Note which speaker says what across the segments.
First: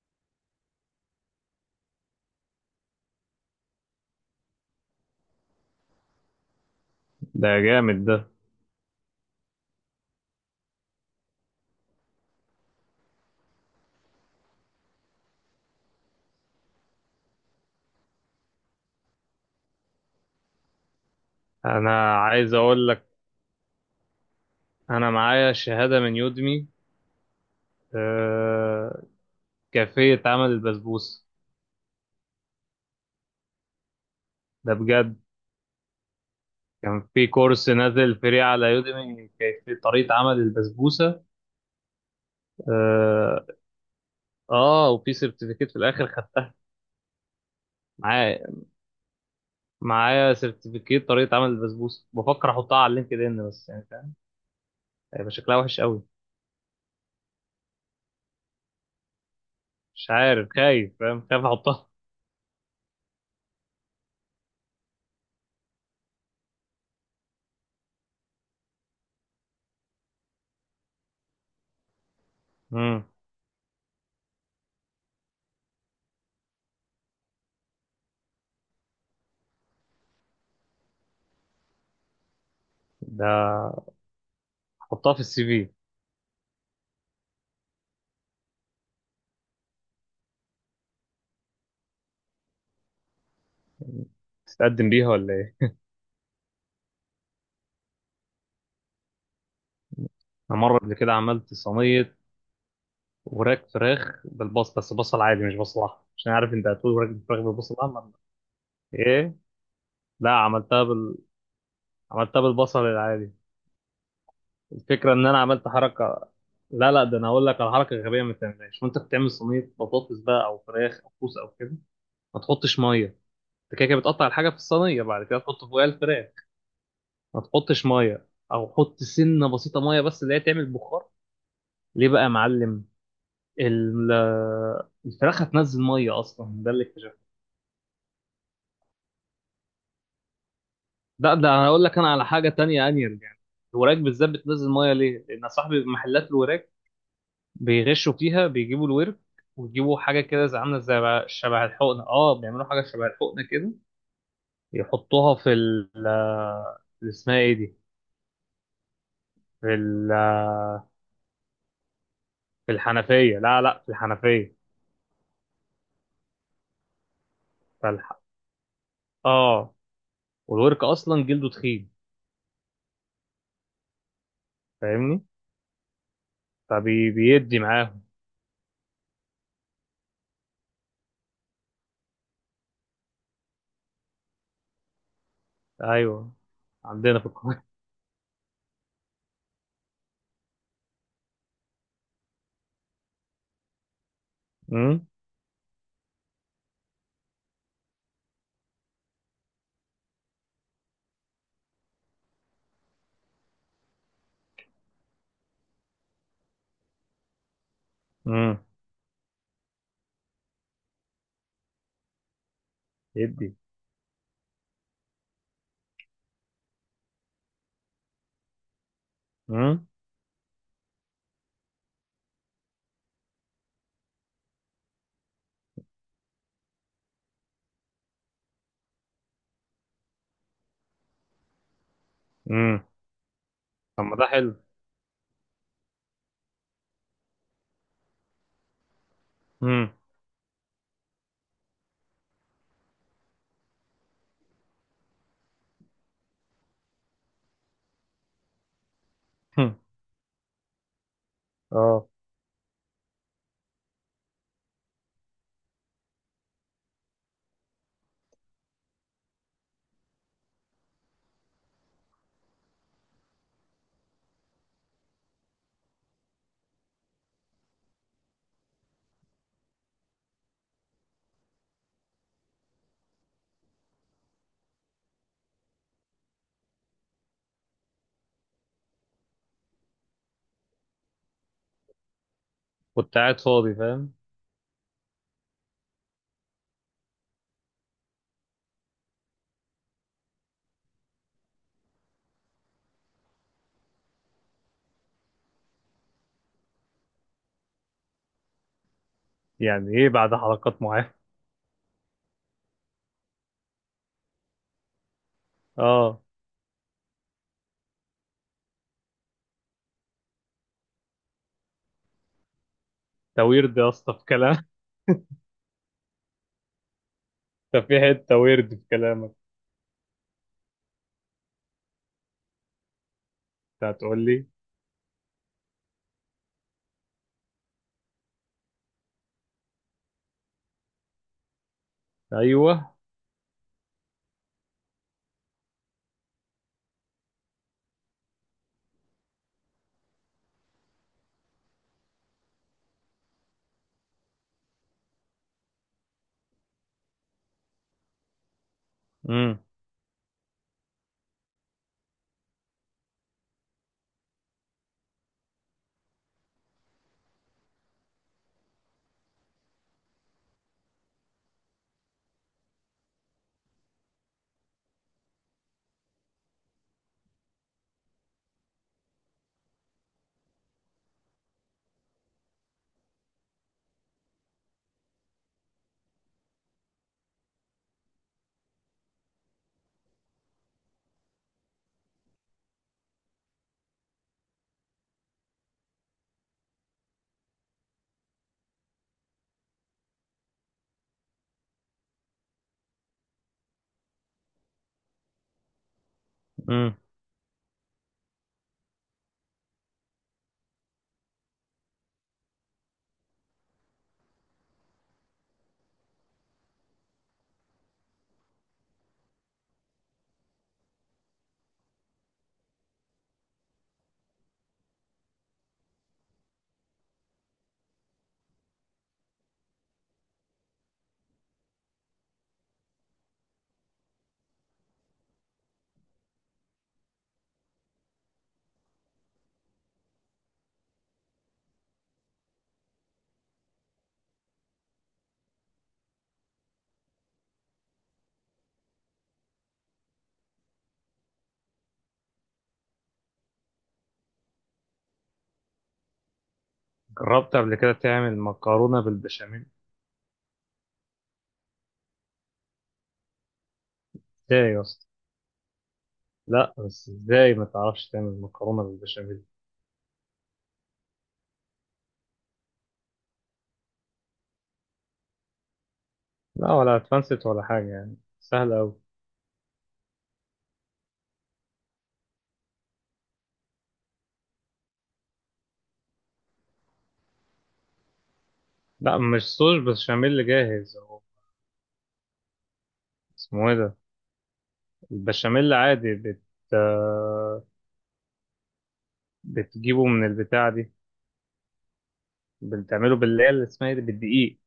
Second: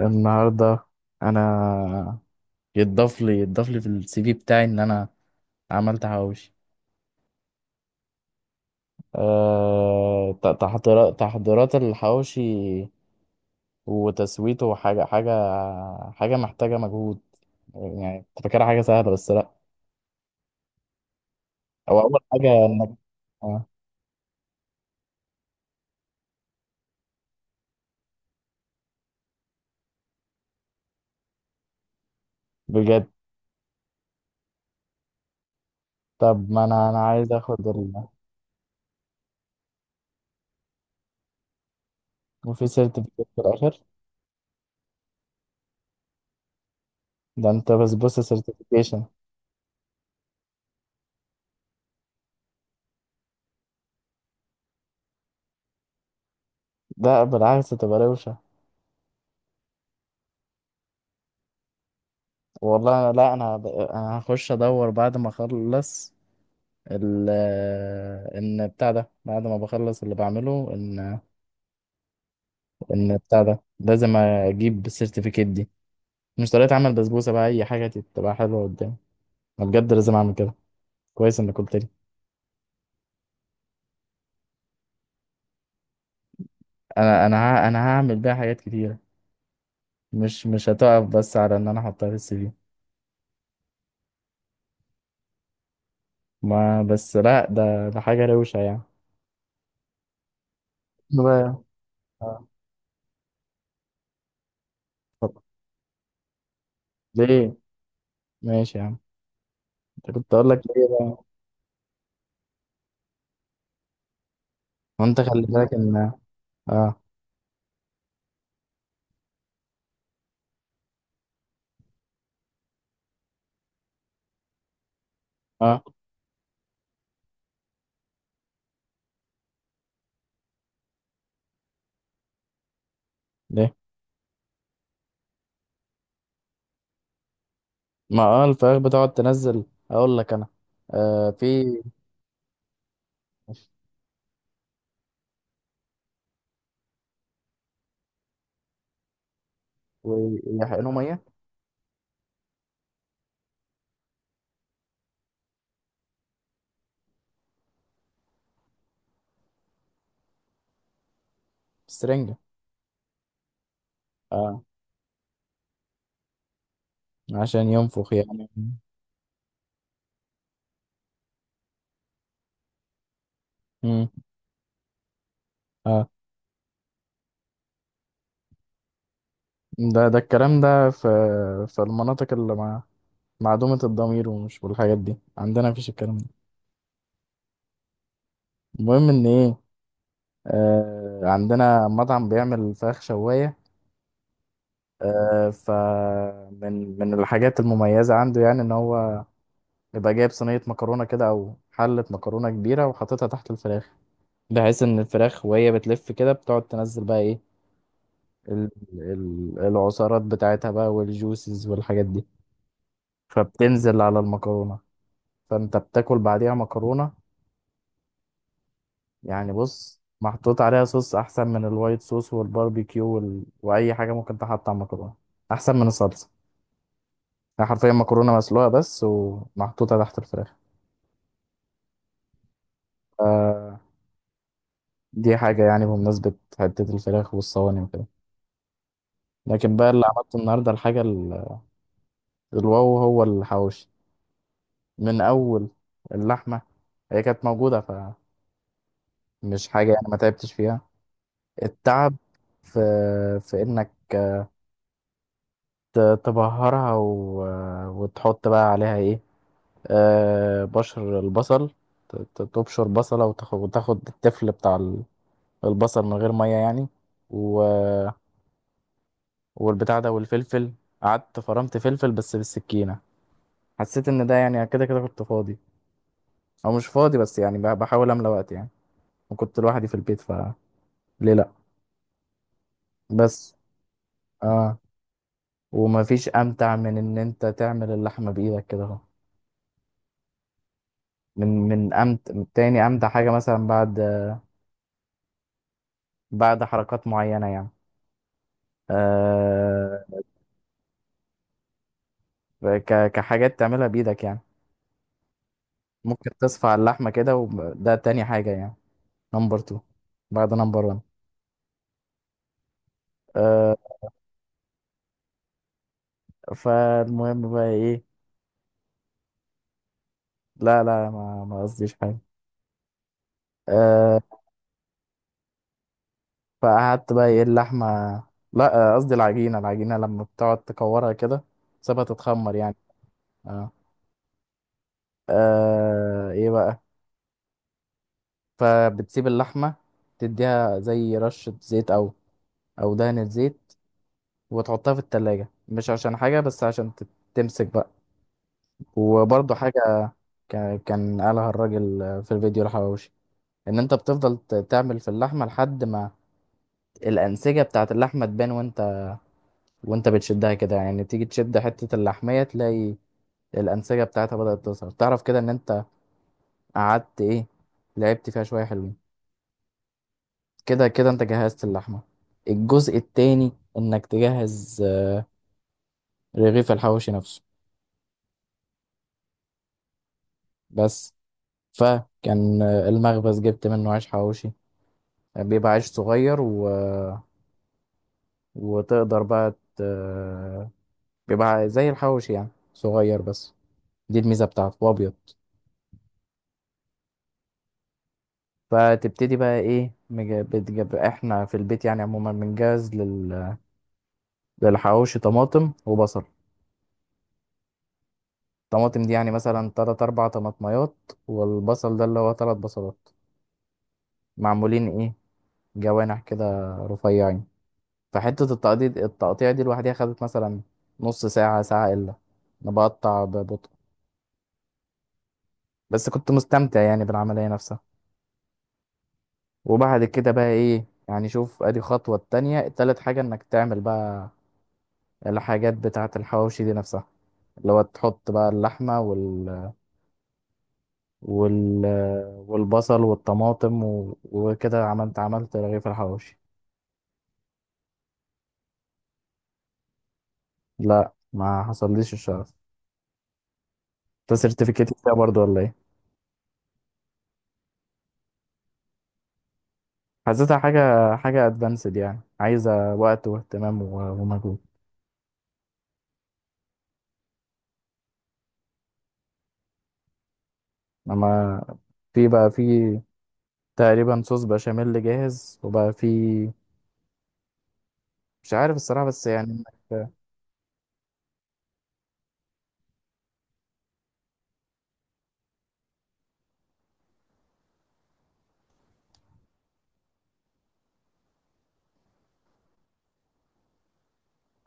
Speaker 1: النهارده انا يتضاف لي في السي في بتاعي ان انا عملت حواوشي.
Speaker 2: ده جامد ده.
Speaker 1: تحضيرات الحواوشي وتسويته وحاجة حاجة محتاجة مجهود، يعني كنت فاكرها حاجة سهلة بس لا. هو
Speaker 2: انا
Speaker 1: أول
Speaker 2: عايز
Speaker 1: حاجة
Speaker 2: اقول
Speaker 1: إنك
Speaker 2: لك،
Speaker 1: آه،
Speaker 2: انا معايا شهادة من يودمي. آه، كيفية عمل البسبوسة.
Speaker 1: بجد.
Speaker 2: ده بجد.
Speaker 1: طب ما أنا
Speaker 2: كان في
Speaker 1: عايز آخد
Speaker 2: كورس
Speaker 1: ال
Speaker 2: نازل فري على يودمي كيفية طريقة عمل البسبوسة.
Speaker 1: وفي سيرتيفيكيت في
Speaker 2: اه.
Speaker 1: الآخر.
Speaker 2: آه، وفي سيرتيفيكيت في الاخر خدت
Speaker 1: ده أنت بسبوسة
Speaker 2: معايا
Speaker 1: سيرتيفيكيشن؟
Speaker 2: معايا سيرتيفيكيت طريقة عمل البسبوسة، بفكر احطها على اللينكد ان، بس يعني فاهم، هيبقى شكلها وحش قوي.
Speaker 1: ده بالعكس تبقى روشة.
Speaker 2: مش عارف، خايف، فاهم، خايف احطها.
Speaker 1: والله أنا لا، أنا أنا هخش أدور بعد ما أخلص ال ان بتاع ده، بعد ما بخلص اللي بعمله ان
Speaker 2: امم.
Speaker 1: ان بتاع ده لازم اجيب السيرتيفيكيت دي، مش طريقة عمل بسبوسة بقى، اي حاجة تبقى حلوة قدامي. انا بجد لازم اعمل كده، كويس انك قلت لي.
Speaker 2: ده احطها في السي في،
Speaker 1: انا انا هعمل بيها حاجات كتيرة، مش هتقف بس على ان انا احطها في السي في.
Speaker 2: تتقدم بيها ولا ايه؟
Speaker 1: ما بس لا، ده حاجة روشة يعني.
Speaker 2: انا مره قبل كده عملت
Speaker 1: بقى-
Speaker 2: صينيه
Speaker 1: آه،
Speaker 2: وراك فراخ بالبصل، بس بصل
Speaker 1: اتفضل.
Speaker 2: عادي مش بصل احمر، عشان عارف انت هتقول وراك فراخ
Speaker 1: ليه،
Speaker 2: بالبصل الاحمر.
Speaker 1: ماشي يا عم.
Speaker 2: ايه.
Speaker 1: انت
Speaker 2: لا،
Speaker 1: كنت اقول لك ليه بقى.
Speaker 2: عملتها بالبصل العادي. الفكره
Speaker 1: وانت
Speaker 2: ان انا
Speaker 1: خلي
Speaker 2: عملت
Speaker 1: بالك ان
Speaker 2: حركه. لا
Speaker 1: اه.
Speaker 2: لا، ده انا هقول لك على حركه غبيه ما تعملهاش وانت بتعمل صينيه بطاطس بقى او فراخ او كوسه او كده. ما تحطش ميه. انت كده كده بتقطع الحاجه في الصينيه، بعد كده تحط
Speaker 1: اه.
Speaker 2: فوقها الفراخ. ما تحطش ميه، او حط سنه بسيطه ميه بس، اللي هي تعمل بخار. ليه بقى يا معلم؟
Speaker 1: ليه؟
Speaker 2: ال- الفراخ هتنزل ميه اصلا، ده اللي اكتشفته.
Speaker 1: ما اه الفراخ بتقعد تنزل، اقول لك انا. آه
Speaker 2: لا، ده
Speaker 1: في
Speaker 2: انا هقول لك انا على حاجه تانية انير يعني. الوراك بالذات بتنزل ميه ليه؟ لان صاحبي محلات الوراك بيغشوا فيها، بيجيبوا الورك ويجيبوا حاجه كده زي عامله
Speaker 1: ويحقنوا
Speaker 2: زي
Speaker 1: ميه
Speaker 2: شبه الحقنه. اه، بيعملوا حاجه شبه الحقنه كده، يحطوها في ال، اللي اسمها ايه دي؟ في ال-
Speaker 1: بسرنجة.
Speaker 2: في الحنفيه. لا لا، في الحنفيه.
Speaker 1: اه، عشان ينفخ
Speaker 2: فالح...
Speaker 1: يعني.
Speaker 2: اه. والورك اصلا جلده تخين،
Speaker 1: مم.
Speaker 2: فاهمني؟
Speaker 1: اه،
Speaker 2: فبيدي معاهم.
Speaker 1: ده الكلام ده في في المناطق اللي مع معدومة الضمير ومش والحاجات دي، عندنا مفيش الكلام ده.
Speaker 2: ايوه، عندنا في القاهره.
Speaker 1: المهم ان ايه، آه عندنا مطعم بيعمل فراخ شواية.
Speaker 2: امم.
Speaker 1: آه، فمن الحاجات المميزة عنده يعني ان هو يبقى جايب صينية مكرونة كده او حلة مكرونة كبيرة وحاططها تحت الفراخ، بحيث ان الفراخ وهي بتلف كده بتقعد تنزل بقى ايه
Speaker 2: امم.
Speaker 1: العصارات بتاعتها بقى والجوسز والحاجات دي،
Speaker 2: يدي.
Speaker 1: فبتنزل على المكرونة. فانت بتاكل بعديها مكرونة، يعني
Speaker 2: امم.
Speaker 1: بص محطوط عليها صوص احسن من الوايت صوص والباربيكيو واي حاجة ممكن تحط على المكرونة، احسن من الصلصة. يعني حرفيا مكرونة مسلوقة بس ومحطوطة تحت الفراخ.
Speaker 2: امم.
Speaker 1: آه.
Speaker 2: طب ما ده حلو.
Speaker 1: دي حاجة يعني بمناسبة حتة الفراخ والصواني وكده. لكن بقى
Speaker 2: امم.
Speaker 1: اللي عملته النهاردة الحاجة الواو هو الحواوشي. من اول اللحمه، هي كانت موجوده، فمش حاجه يعني، ما تعبتش فيها.
Speaker 2: اه.
Speaker 1: التعب في في انك تبهرها وتحط بقى عليها ايه، آه بشر البصل. تبشر بصله وتاخد, وتاخد التفل بتاع البصل، من غير ميه يعني. و... والبتاع ده والفلفل. قعدت فرمت فلفل بس بالسكينه، حسيت ان ده يعني كده كده كنت فاضي، او مش فاضي بس يعني بحاول املى وقت يعني، وكنت لوحدي في البيت فليه لا
Speaker 2: كنت قاعد
Speaker 1: بس.
Speaker 2: فاضي فاهم.
Speaker 1: اه. ومفيش امتع من ان انت تعمل اللحمه بايدك كده اهو. من تاني امتع حاجه مثلا بعد بعد حركات معينه يعني.
Speaker 2: يعني
Speaker 1: آه.
Speaker 2: ايه بعد حلقات معينة؟
Speaker 1: كحاجات تعملها بايدك يعني،
Speaker 2: اه.
Speaker 1: ممكن تصفع اللحمه كده، وده تاني حاجه يعني، نمبر 2، بعد نمبر 1.
Speaker 2: ده
Speaker 1: آه.
Speaker 2: ويرد يا اسطى في كلام
Speaker 1: فالمهم بقى
Speaker 2: ده في
Speaker 1: ايه،
Speaker 2: حتة ويرد في كلامك.
Speaker 1: لا ما قصديش حاجه.
Speaker 2: انت
Speaker 1: آه.
Speaker 2: هتقول لي.
Speaker 1: فقعدت بقى ايه اللحمه، لا آه، قصدي العجينه. العجينه لما بتقعد تكورها كده تسيبها تتخمر يعني.
Speaker 2: ايوه.
Speaker 1: آه. آه ايه بقى، فبتسيب اللحمة تديها زي رشة زيت او او دهنة زيت، وتحطها في التلاجة مش عشان حاجة بس عشان تمسك بقى. وبرضه
Speaker 2: امم.
Speaker 1: حاجة كان قالها الراجل في الفيديو الحواوشي، ان انت بتفضل تعمل في اللحمة لحد ما الأنسجة بتاعت اللحمة تبان، وانت وانت بتشدها كده يعني، تيجي تشد حتة اللحمية تلاقي الأنسجة بتاعتها بدأت تظهر، تعرف كده ان انت قعدت ايه لعبت فيها شوية حلوين، كده كده انت جهزت اللحمة. الجزء التاني انك تجهز رغيف الحواوشي نفسه بس. فكان المخبز جبت منه عيش حواوشي، بيبقى عيش صغير وتقدر بقى بيبقى زي الحواوشي يعني صغير بس، دي الميزة بتاعته، وابيض.
Speaker 2: امم.
Speaker 1: فتبتدي بقى ايه بتجيب، احنا في البيت يعني عموما للحواوشي طماطم وبصل. الطماطم دي يعني مثلا تلات أربع طماطميات، والبصل ده اللي هو تلات بصلات، معمولين ايه، جوانح كده رفيعين. فحتة التقطيع دي لوحدها خدت مثلا نص ساعة ساعة إلا، أنا بقطع ببطء بس كنت مستمتع يعني بالعملية نفسها. وبعد كده بقى ايه يعني، شوف ادي خطوة التانية، تالت حاجة انك تعمل بقى الحاجات بتاعة الحواوشي دي نفسها، اللي هو تحط بقى اللحمة وال... والبصل والطماطم وكده، عملت رغيف الحواوشي.
Speaker 2: جربت قبل كده تعمل مكرونة بالبشاميل؟
Speaker 1: لا ما حصلليش الشرف. انت
Speaker 2: ازاي يا
Speaker 1: سيرتيفيكيت
Speaker 2: اسطى.
Speaker 1: فيها برضو ولا ايه؟
Speaker 2: لا بس ازاي ما تعرفش تعمل مكرونة بالبشاميل؟
Speaker 1: حسيتها حاجة ادفانسد، يعني عايزة وقت واهتمام ومجهود.
Speaker 2: لا ولا اتفنست ولا حاجة، يعني سهلة أوي.
Speaker 1: اما في بقى في تقريبا صوص بشاميل جاهز، وبقى في مش عارف الصراحة
Speaker 2: لا
Speaker 1: بس
Speaker 2: مش
Speaker 1: يعني
Speaker 2: صوص
Speaker 1: انك،
Speaker 2: بشاميل جاهز هو. اسمه ايه ده؟ البشاميل عادي آه، بتجيبه من البتاع دي. بتعمله باللي هي اللي اسمها ايه دي؟ بالدقيق.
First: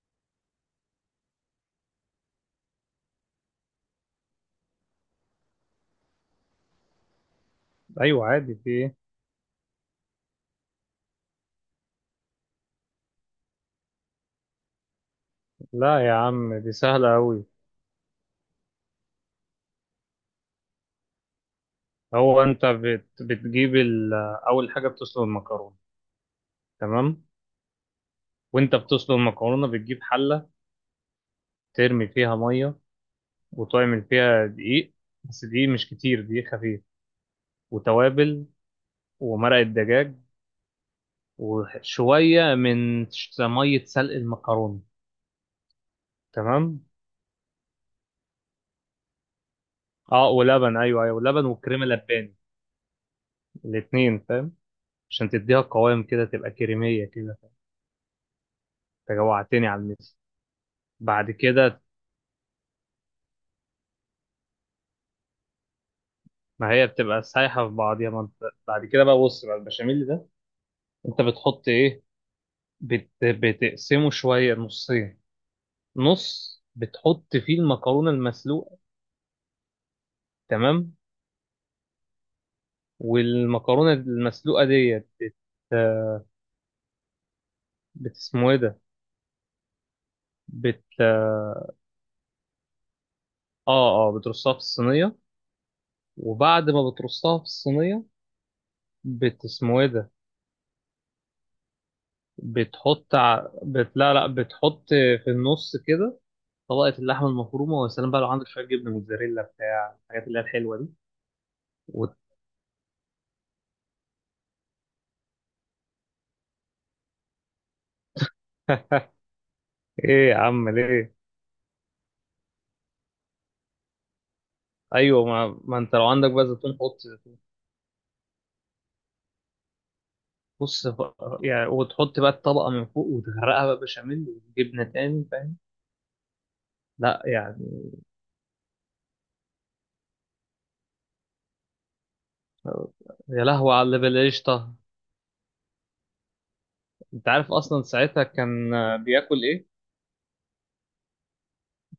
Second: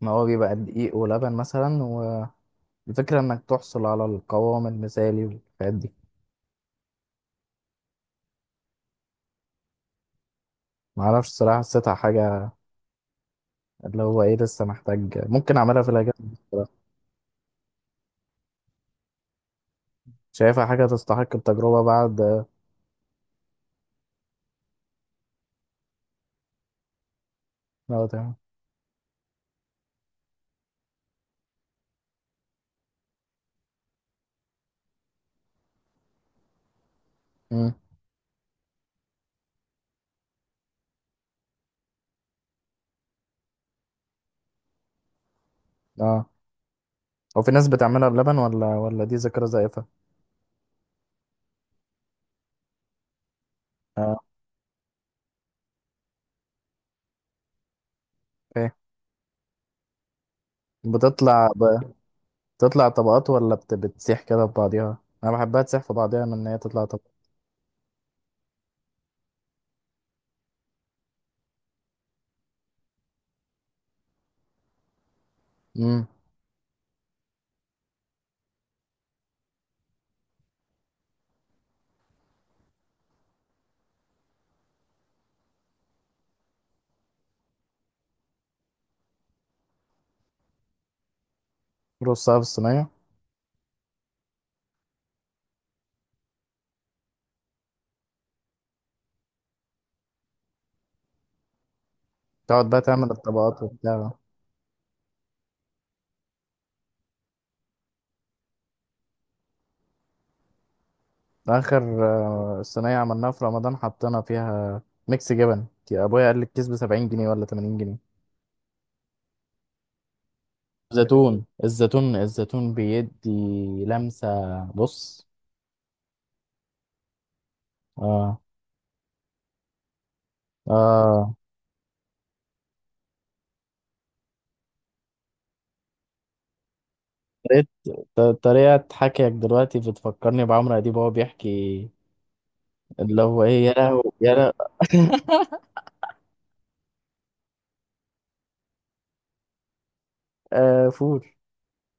Speaker 1: ما هو بيبقى دقيق ولبن مثلا، والفكرة انك تحصل على القوام المثالي والحاجات دي.
Speaker 2: ايوه عادي، في ايه.
Speaker 1: معرفش الصراحة، حسيتها حاجة اللي هو ايه، لسه محتاج، ممكن اعملها في
Speaker 2: لا يا
Speaker 1: الاجازة
Speaker 2: عم،
Speaker 1: الصراحة.
Speaker 2: دي سهله قوي.
Speaker 1: شايفها حاجة تستحق التجربة
Speaker 2: هو
Speaker 1: بعد.
Speaker 2: انت بتجيب ال... اول حاجه بتسلق المكرونه، تمام؟
Speaker 1: اه تمام.
Speaker 2: وانت بتسلق المكرونه، بتجيب حله، ترمي فيها ميه، وتعمل فيها دقيق، بس دقيق مش كتير، دقيق خفيف.
Speaker 1: مم.
Speaker 2: وتوابل، ومرقه دجاج، وشويه من ميه سلق المكرونه.
Speaker 1: اه،
Speaker 2: تمام.
Speaker 1: هو في ناس بتعملها بلبن ولا ولا دي ذاكرة زائفة.
Speaker 2: اه ولبن، ايوه ايوه ولبن وكريمه لباني،
Speaker 1: اه.
Speaker 2: الاتنين فاهم. عشان تديها قوام كده، تبقى كريميه كده. انت جوعتني على الميس. بعد
Speaker 1: بتطلع ب...
Speaker 2: كده،
Speaker 1: بتطلع طبقات ولا بتسيح كده في بعضيها؟ انا بحبها تسيح في بعضيها من ان هي
Speaker 2: ما
Speaker 1: تطلع
Speaker 2: هي
Speaker 1: طبقات.
Speaker 2: بتبقى سايحه في بعضيها، ما انت بعد كده بقى بص بقى البشاميل ده، انت بتحط ايه؟ بتقسمه شويه نصين.
Speaker 1: امم.
Speaker 2: نص بتحط فيه المكرونه المسلوقه. تمام. والمكرونه المسلوقه ديت اسمه ايه ده؟ اه.
Speaker 1: رصها في الصينيه.
Speaker 2: اه بترصها في الصينية. وبعد ما بترصها في الصينية، اسمه ايه ده؟
Speaker 1: تقعد بقى تعمل الطبقات وبتاع.
Speaker 2: لا لا، بتحط في النص كده طبقة اللحمة المفرومة. وسلام بقى لو عندك شوية جبنة موتزاريلا بتاع الحاجات اللي هي الحلوة دي
Speaker 1: اخر
Speaker 2: و...
Speaker 1: صينيه عملناها في رمضان حطينا فيها ميكس جبن، يا ابويا قال لي الكيس ب 70 جنيه ولا 80 جنيه.
Speaker 2: ايه يا عم ليه؟
Speaker 1: زيتون، الزيتون بيدي لمسه.
Speaker 2: ايوه،
Speaker 1: بص.
Speaker 2: ما انت لو عندك بقى زيتون حط.
Speaker 1: اه.
Speaker 2: بص
Speaker 1: اه.
Speaker 2: بقى- يعني وتحط بقى الطبقة من فوق، وتغرقها بقى بشاميل وجبنة تاني، فاهم؟ لا
Speaker 1: طريقة
Speaker 2: يعني.
Speaker 1: طريقة حكيك دلوقتي بتفكرني بعمرو أديب وهو بيحكي، اللي هو
Speaker 2: يا
Speaker 1: ايه، يا
Speaker 2: لهوي على اللي
Speaker 1: لهوي يا لهوي.
Speaker 2: بالقشطة. انت عارف اصلا ساعتها كان آه، بياكل ايه؟
Speaker 1: آه فول.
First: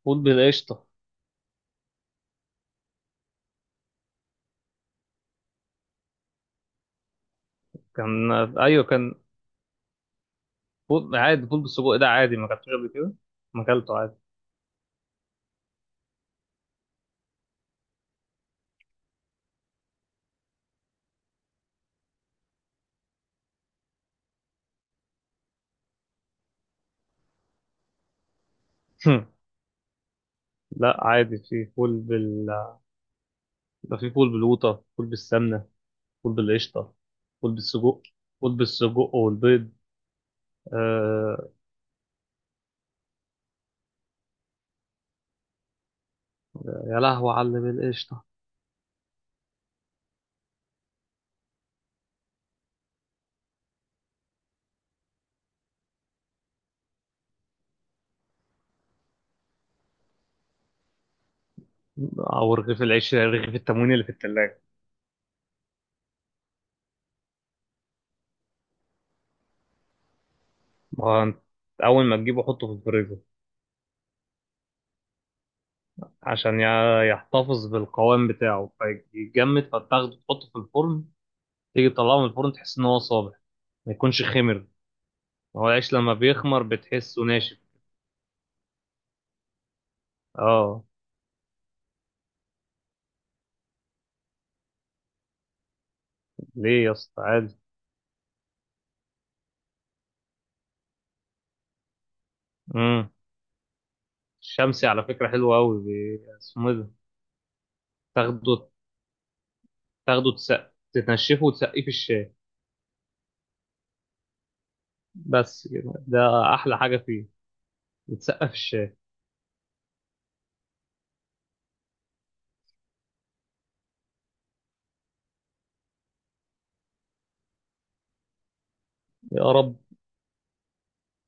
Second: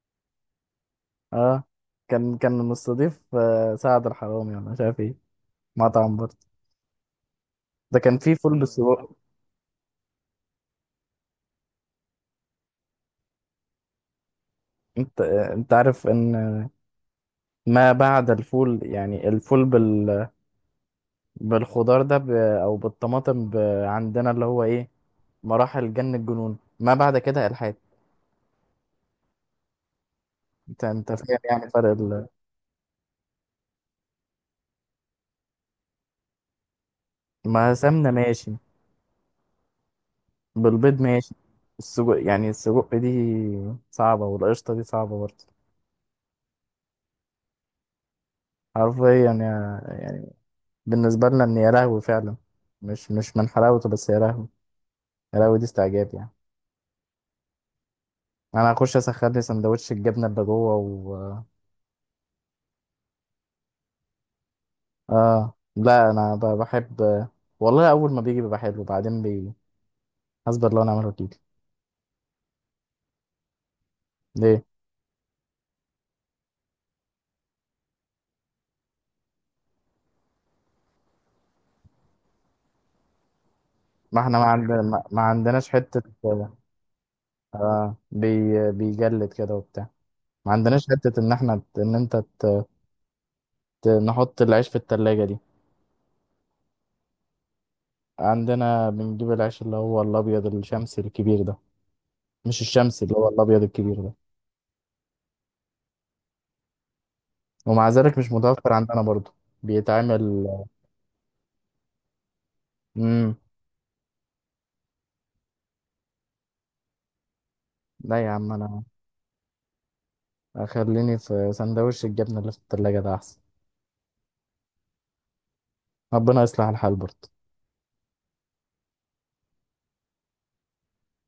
Speaker 2: فول بالقشطة.
Speaker 1: اه كان كان مستضيف سعد الحرامي ولا مش عارف ايه، مطعم برضه، ده كان
Speaker 2: كان
Speaker 1: فيه
Speaker 2: آه،
Speaker 1: فول
Speaker 2: ايوه
Speaker 1: بالسجق.
Speaker 2: كان. فول عادي، فول بالسجق ده عادي ما اكلتوش قبل كده؟ ما اكلته عادي.
Speaker 1: انت انت عارف ان، ما بعد الفول يعني الفول بالخضار او بالطماطم عندنا اللي هو ايه، مراحل جن الجنون ما بعد كده الحاد. انت
Speaker 2: لا
Speaker 1: انت فاهم
Speaker 2: عادي، في
Speaker 1: يعني فرق
Speaker 2: فول بال، يبقى في فول بالقوطة، فول بالسمنة، فول بالقشطة، فول
Speaker 1: ما
Speaker 2: بالسجق،
Speaker 1: سمنه ماشي،
Speaker 2: فول بالسجق والبيض.
Speaker 1: بالبيض ماشي.
Speaker 2: آه.
Speaker 1: السجق يعني السجق دي صعبة، والقشطة دي صعبة برضه.
Speaker 2: يا لهوي على اللي بالقشطة.
Speaker 1: حرفيا يعني بالنسبة لنا ان يا لهوي فعلا، مش من حلاوته بس يا لهوي، يا لهوي دي استعجاب يعني. انا هخش اسخن لي سندوتش الجبنة اللي جوه و
Speaker 2: أو رغيف العيش، رغيف التموين اللي في التلاجة.
Speaker 1: اه لا انا بحب والله. اول ما بيجي بيبقى حلو وبعدين بي، اصبر لو انا
Speaker 2: ما
Speaker 1: عمله
Speaker 2: هو
Speaker 1: جديد.
Speaker 2: أنت أول ما تجيبه حطه في الفريزر،
Speaker 1: ليه؟
Speaker 2: عشان يحتفظ بالقوام بتاعه. فيتجمد، فتاخده تحطه في الفرن، تيجي تطلعه من الفرن تحس إن هو صابح، ما
Speaker 1: ما
Speaker 2: يكونش
Speaker 1: احنا ما
Speaker 2: خمر.
Speaker 1: عندنا ما
Speaker 2: هو
Speaker 1: عندناش
Speaker 2: العيش
Speaker 1: حتة.
Speaker 2: لما بيخمر بتحسه ناشف.
Speaker 1: اه، بيجلد كده وبتاع. ما
Speaker 2: اه.
Speaker 1: عندناش حتة ان احنا ان انت نحط العيش في التلاجة دي.
Speaker 2: ليه يا اسطى، عادي.
Speaker 1: عندنا بنجيب العيش اللي هو الابيض الشمسي الكبير ده، مش الشمسي،
Speaker 2: امم.
Speaker 1: اللي هو الابيض الكبير ده.
Speaker 2: الشمسي على فكرة حلو أوي اسمه إيه ده؟
Speaker 1: ومع ذلك مش
Speaker 2: تاخده،
Speaker 1: متوفر عندنا برضو.
Speaker 2: تاخده
Speaker 1: بيتعمل.
Speaker 2: تسقف، تنشفه وتسقيه في الشاي.
Speaker 1: امم.
Speaker 2: بس كده، ده احلى حاجه فيه.
Speaker 1: لا يا عم
Speaker 2: يتسقف
Speaker 1: انا
Speaker 2: الشاي.
Speaker 1: اخليني في سندوتش الجبنه اللي في التلاجة ده احسن. ربنا يصلح الحال برضو.
Speaker 2: يا رب.